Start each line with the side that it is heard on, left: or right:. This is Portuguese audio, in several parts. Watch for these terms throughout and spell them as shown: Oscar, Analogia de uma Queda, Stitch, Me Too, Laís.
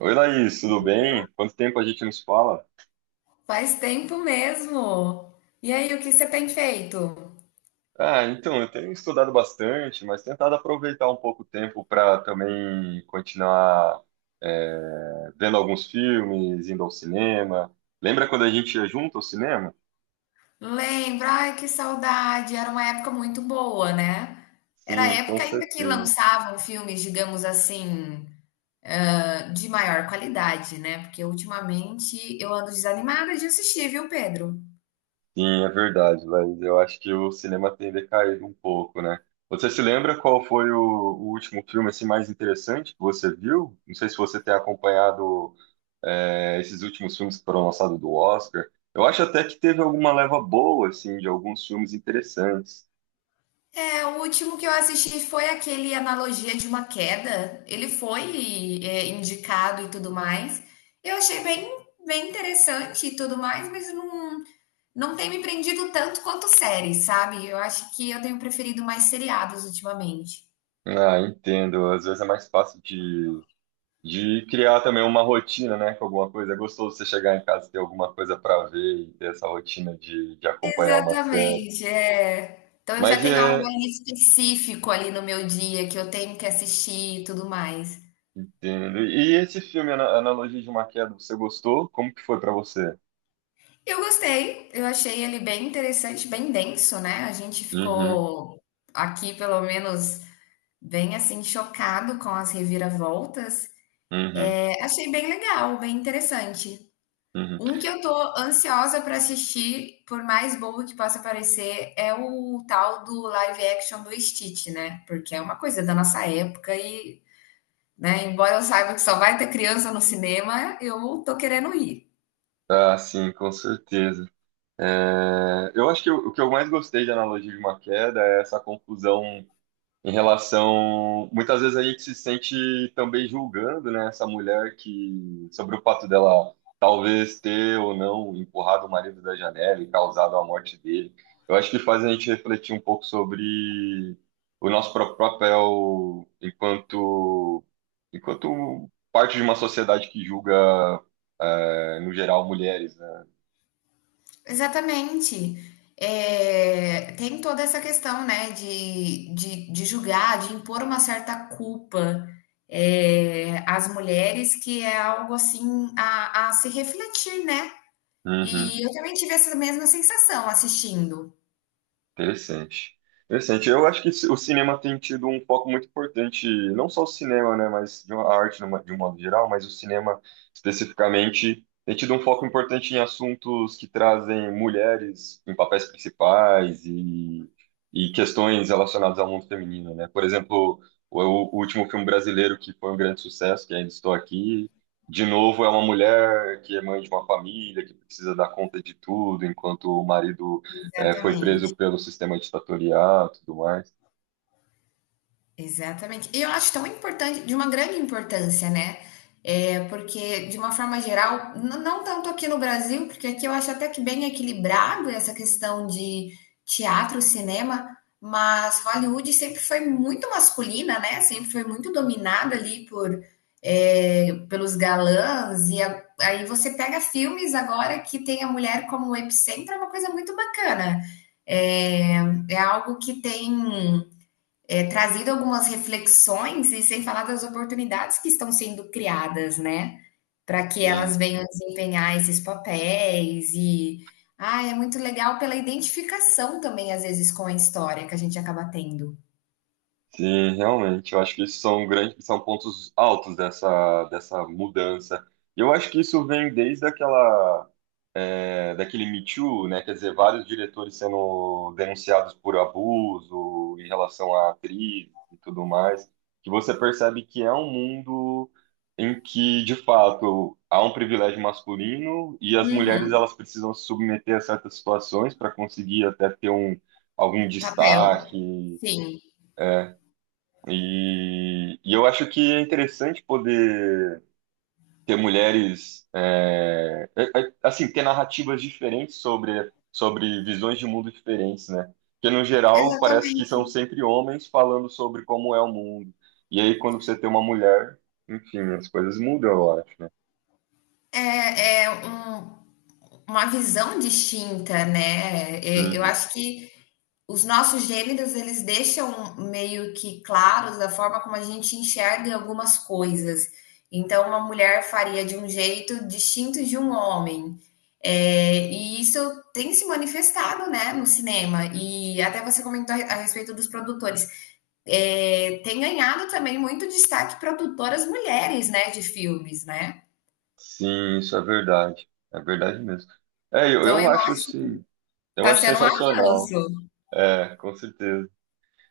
right: Oi, Laís, tudo bem? Quanto tempo a gente não se fala?
left: Faz tempo mesmo. E aí, o que você tem feito?
right: Eu tenho estudado bastante, mas tentado aproveitar um pouco o tempo para também continuar vendo alguns filmes, indo ao cinema. Lembra quando a gente ia junto ao cinema?
left: Lembra? Ai, que saudade. Era uma época muito boa, né? Era a
right: Sim, com
left: época ainda que
right: certeza.
left: lançavam filmes, digamos assim, de maior qualidade, né? Porque ultimamente eu ando desanimada de assistir, viu, Pedro?
right: Sim, é verdade, Laís. Eu acho que o cinema tem decaído um pouco, né? Você se lembra qual foi o último filme assim, mais interessante que você viu? Não sei se você tem acompanhado esses últimos filmes que foram lançados do Oscar. Eu acho até que teve alguma leva boa, assim, de alguns filmes interessantes.
left: É, o último que eu assisti foi aquele Analogia de uma Queda. Ele foi, indicado e tudo mais. Eu achei bem, bem interessante e tudo mais, mas não. Não tem me prendido tanto quanto séries, sabe. Eu acho que eu tenho preferido mais seriados ultimamente.
right: Ah, entendo. Às vezes é mais fácil de criar também uma rotina, né, com alguma coisa. É gostoso você chegar em casa e ter alguma coisa para ver e ter essa rotina de acompanhar uma série.
left: Exatamente, é. Então eu já
right: Mas
left: tenho algo
right: é.
left: ali específico ali no meu dia que eu tenho que assistir e tudo mais.
right: Entendo. E esse filme, Analogia de uma Queda, você gostou? Como que foi para você?
left: Eu gostei, eu achei ele bem interessante, bem denso, né. A gente
right: Uhum,
left: ficou aqui, pelo menos, bem assim chocado com as reviravoltas.
right: uhum,
left: É, achei bem legal, bem interessante.
right: uhum.
left: Um que eu tô ansiosa pra assistir, por mais bobo que possa parecer, é o tal do live action do Stitch, né? Porque é uma coisa da nossa época e, né, embora eu saiba que só vai ter criança no cinema, eu tô querendo ir.
right: Ah, sim, com certeza. É, eu acho que o que eu mais gostei de analogia de uma queda é essa confusão em relação. Muitas vezes a gente se sente também julgando, né, essa mulher que, sobre o fato dela talvez ter ou não empurrado o marido da janela e causado a morte dele. Eu acho que faz a gente refletir um pouco sobre o nosso próprio papel enquanto parte de uma sociedade que julga, no geral, mulheres, né?
left: Exatamente. É, tem toda essa questão, né, de julgar, de impor uma certa culpa, às mulheres, que é algo assim a se refletir, né?
right: Uhum.
left: E eu também tive essa mesma sensação assistindo.
right: Interessante. Interessante. Eu acho que o cinema tem tido um foco muito importante, não só o cinema, né, mas a arte de um modo geral, mas o cinema especificamente tem tido um foco importante em assuntos que trazem mulheres em papéis principais e questões relacionadas ao mundo feminino, né? Por exemplo, o último filme brasileiro que foi um grande sucesso, que é ainda estou aqui, de novo é uma mulher que é mãe de uma família, que precisa dar conta de tudo, enquanto o marido foi
left: Exatamente.
right: preso pelo sistema ditatorial, e tudo mais.
left: Exatamente. E eu acho tão importante, de uma grande importância, né? É, porque, de uma forma geral, não tanto aqui no Brasil, porque aqui eu acho até que bem equilibrado essa questão de teatro, cinema, mas Hollywood sempre foi muito masculina, né? Sempre foi muito dominada ali por, pelos galãs, e aí você pega filmes agora que tem a mulher como epicentro, é uma coisa muito bacana. É, é algo que tem trazido algumas reflexões e sem falar das oportunidades que estão sendo criadas, né? Para que elas
right: Sim,
left: venham desempenhar esses papéis e é muito legal pela identificação também, às vezes, com a história que a gente acaba tendo.
right: sim, realmente. Eu acho que isso são grandes, são pontos altos dessa mudança. E eu acho que isso vem desde aquela daquele Me Too, né? Quer dizer, vários diretores sendo denunciados por abuso em relação à atriz e tudo mais, que você percebe que é um mundo em que, de fato, há um privilégio masculino e as mulheres
left: Uhum.
right: elas precisam se submeter a certas situações para conseguir até ter um, algum
left: Papel,
right: destaque.
left: sim.
right: E eu acho que é interessante poder ter mulheres, assim, ter narrativas diferentes sobre, sobre visões de mundo diferentes, né? Porque, no geral, parece que são sempre homens falando sobre como é o mundo. E aí, quando você tem uma mulher, enfim, as coisas mudam, eu acho, né?
left: É, é um Uma visão distinta, né. Eu
right: Uhum.
left: acho que os nossos gêneros, eles deixam meio que claros da forma como a gente enxerga algumas coisas. Então, uma mulher faria de um jeito distinto de um homem. E isso tem se manifestado, né, no cinema. E até você comentou a respeito dos produtores. Tem ganhado também muito destaque produtoras mulheres, né, de filmes, né.
right: Sim, isso é verdade. É verdade mesmo. É,
left: Então
right: eu
left: eu
right: acho,
left: acho que
right: sim, eu
left: está
right: acho
left: sendo um
right: sensacional.
left: avanço.
right: É, com certeza.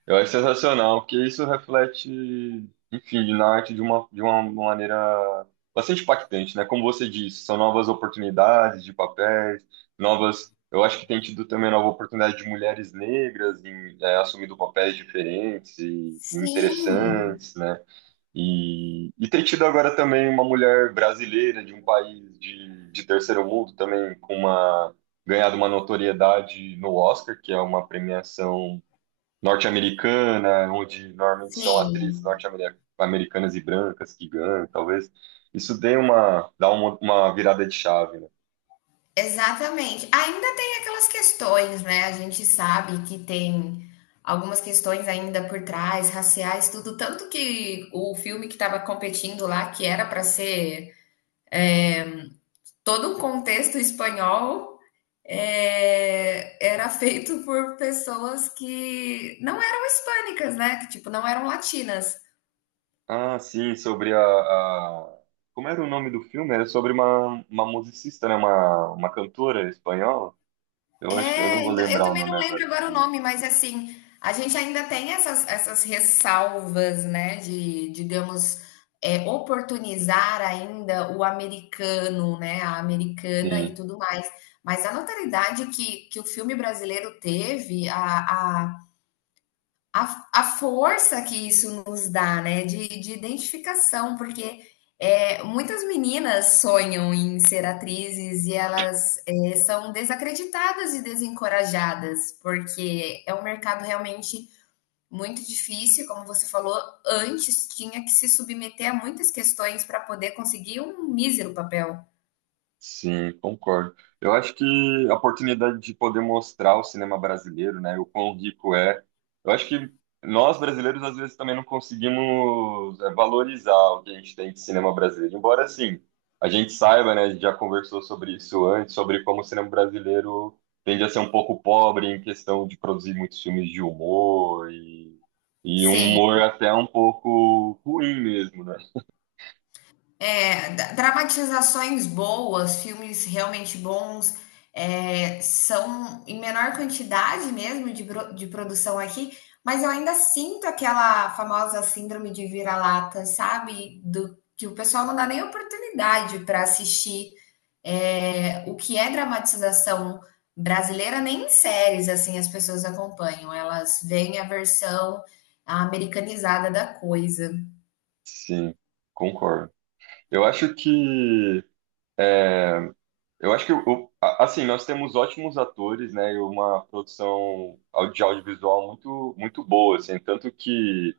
right: Eu acho sensacional, porque isso reflete, enfim, na arte de de uma maneira bastante impactante, né? Como você disse, são novas oportunidades de papéis, novas. Eu acho que tem tido também nova oportunidade de mulheres negras em, é, assumindo papéis diferentes e
left: Sim,
right: interessantes, né? E tem tido agora também uma mulher brasileira de um país de terceiro mundo também com uma ganhado uma notoriedade no Oscar, que é uma premiação norte-americana, onde normalmente são atrizes
left: sim,
right: norte-americanas e brancas que ganham, talvez isso dê uma, dá uma virada de chave, né?
left: exatamente. Ainda tem aquelas questões, né, a gente sabe que tem algumas questões ainda por trás, raciais, tudo, tanto que o filme que estava competindo lá, que era para ser todo um contexto espanhol, era feito por pessoas que não eram hispânicas, né, que tipo, não eram latinas.
right: Ah, sim, sobre a- Como era o nome do filme? Era sobre uma musicista, né? Uma cantora espanhola. Eu acho que eu não
left: É,
right: vou
left: então, eu
right: lembrar o
left: também
right: nome
left: não lembro
right: agora.
left: agora o nome, mas assim, a gente ainda tem essas ressalvas, né, de, digamos, oportunizar ainda o americano, né, a americana e
right: Sim.
left: tudo mais. Mas a notoriedade que o filme brasileiro teve, a a força que isso nos dá, né, de identificação, porque muitas meninas sonham em ser atrizes e elas são desacreditadas e desencorajadas, porque é um mercado realmente muito difícil, como você falou, antes tinha que se submeter a muitas questões para poder conseguir um mísero papel.
right: Sim, concordo. Eu acho que a oportunidade de poder mostrar o cinema brasileiro, né, o quão rico é. Eu acho que nós brasileiros às vezes também não conseguimos é, valorizar o que a gente tem de cinema brasileiro. Embora assim, a gente saiba, né, a gente já conversou sobre isso antes, sobre como o cinema brasileiro tende a ser um pouco pobre em questão de produzir muitos filmes de humor e um
left: Sim,
right: humor até um pouco ruim mesmo, né?
left: Dramatizações boas, filmes realmente bons, são em menor quantidade mesmo de, de produção aqui, mas eu ainda sinto aquela famosa síndrome de vira-lata, sabe? Do, que o pessoal não dá nem oportunidade para assistir o que é dramatização brasileira, nem em séries assim as pessoas acompanham, elas veem a versão americanizada da coisa.
right: Sim, concordo. Eu acho que Eu acho que, assim, nós temos ótimos atores, né, e uma produção de audiovisual muito, muito boa, assim, tanto que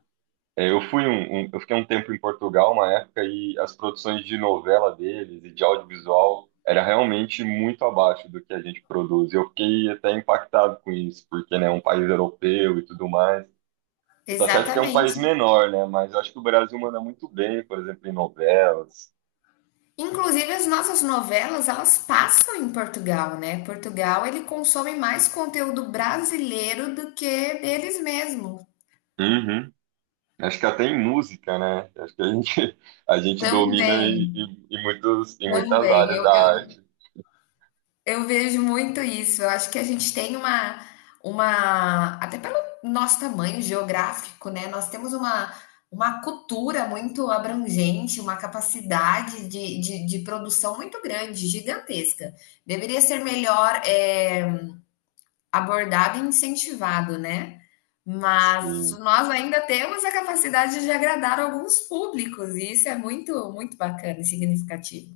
right: é, eu fui eu fiquei um tempo em Portugal, uma época, e as produções de novela deles e de audiovisual era realmente muito abaixo do que a gente produz. Eu fiquei até impactado com isso, porque, né, é um país europeu e tudo mais. Tá certo que é um país
left: Exatamente.
right: menor, né, mas eu acho que o Brasil manda muito bem, por exemplo, em novelas.
left: Inclusive, as nossas novelas, elas passam em Portugal, né? Portugal, ele consome mais conteúdo brasileiro do que deles mesmos.
right: Uhum. Acho que até em música, né? Acho que a gente, a gente domina em,
left: Também,
right: em, em muitos, em muitas
left: também.
right: áreas
left: Eu,
right: da
left: eu,
right: arte.
left: eu vejo muito isso. Eu acho que a gente tem uma, até pelo nosso tamanho geográfico, né? Nós temos uma cultura muito abrangente, uma capacidade de produção muito grande, gigantesca. Deveria ser melhor, abordado e incentivado, né? Mas
right: Sim.
left: nós ainda temos a capacidade de agradar alguns públicos, e isso é muito, muito bacana e significativo.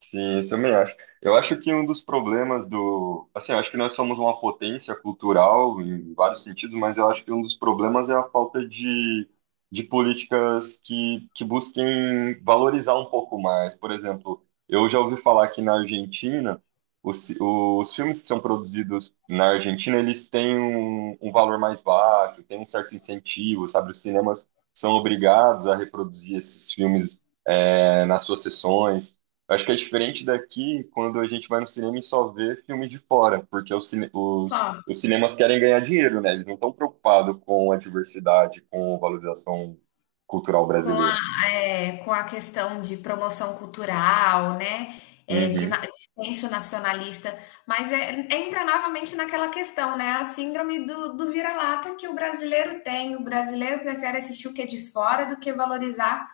right: Sim, eu também acho. Eu acho que um dos problemas do. Assim, eu acho que nós somos uma potência cultural em vários sentidos, mas eu acho que um dos problemas é a falta de políticas que busquem valorizar um pouco mais. Por exemplo, eu já ouvi falar que na Argentina, os filmes que são produzidos na Argentina, eles têm um, um valor mais baixo, tem um certo incentivo, sabe? Os cinemas são obrigados a reproduzir esses filmes, nas suas sessões. Acho que é diferente daqui quando a gente vai no cinema e só vê filme de fora, porque
left: Só.
right: os cinemas querem ganhar dinheiro, né? Eles não estão preocupados com a diversidade, com a valorização cultural
left: Com
right: brasileira.
left: a, com a questão de promoção cultural, né? É, de,
right: Uhum,
left: dissenso nacionalista, mas entra novamente naquela questão, né? A síndrome do, do vira-lata que o brasileiro tem. O brasileiro prefere assistir o que é de fora do que valorizar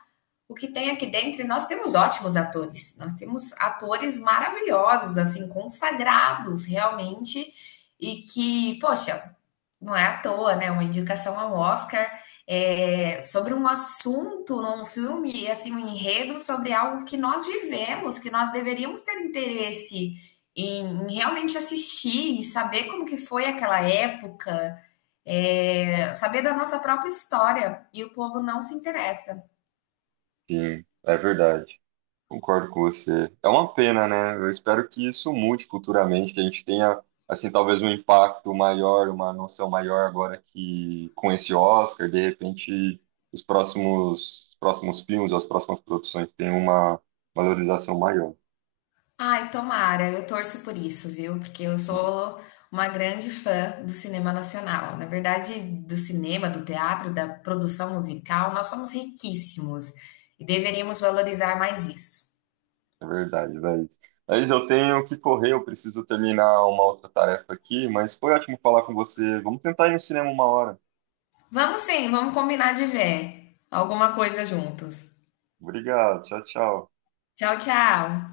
left: o que tem aqui dentro, e nós temos ótimos atores, nós temos atores maravilhosos, assim, consagrados realmente, e que, poxa, não é à toa, né? Uma indicação ao Oscar sobre um assunto num filme, assim, um enredo sobre algo que nós vivemos, que nós deveríamos ter interesse em, em realmente assistir e saber como que foi aquela época, saber da nossa própria história, e o povo não se interessa.
right: sim, é verdade. Concordo com você. É uma pena, né? Eu espero que isso mude futuramente, que a gente tenha, assim, talvez um impacto maior, uma noção maior agora que com esse Oscar, de repente os próximos filmes, as próximas produções tenham uma valorização maior.
left: Ai, tomara, eu torço por isso, viu? Porque eu
right: Uhum.
left: sou uma grande fã do cinema nacional. Na verdade, do cinema, do teatro, da produção musical, nós somos riquíssimos e deveríamos valorizar mais isso.
right: É verdade, Laís. Laís, eu tenho que correr, eu preciso terminar uma outra tarefa aqui, mas foi ótimo falar com você. Vamos tentar ir no cinema uma hora.
left: Vamos sim, vamos combinar de ver alguma coisa juntos.
right: Obrigado, tchau, tchau.
left: Tchau, tchau.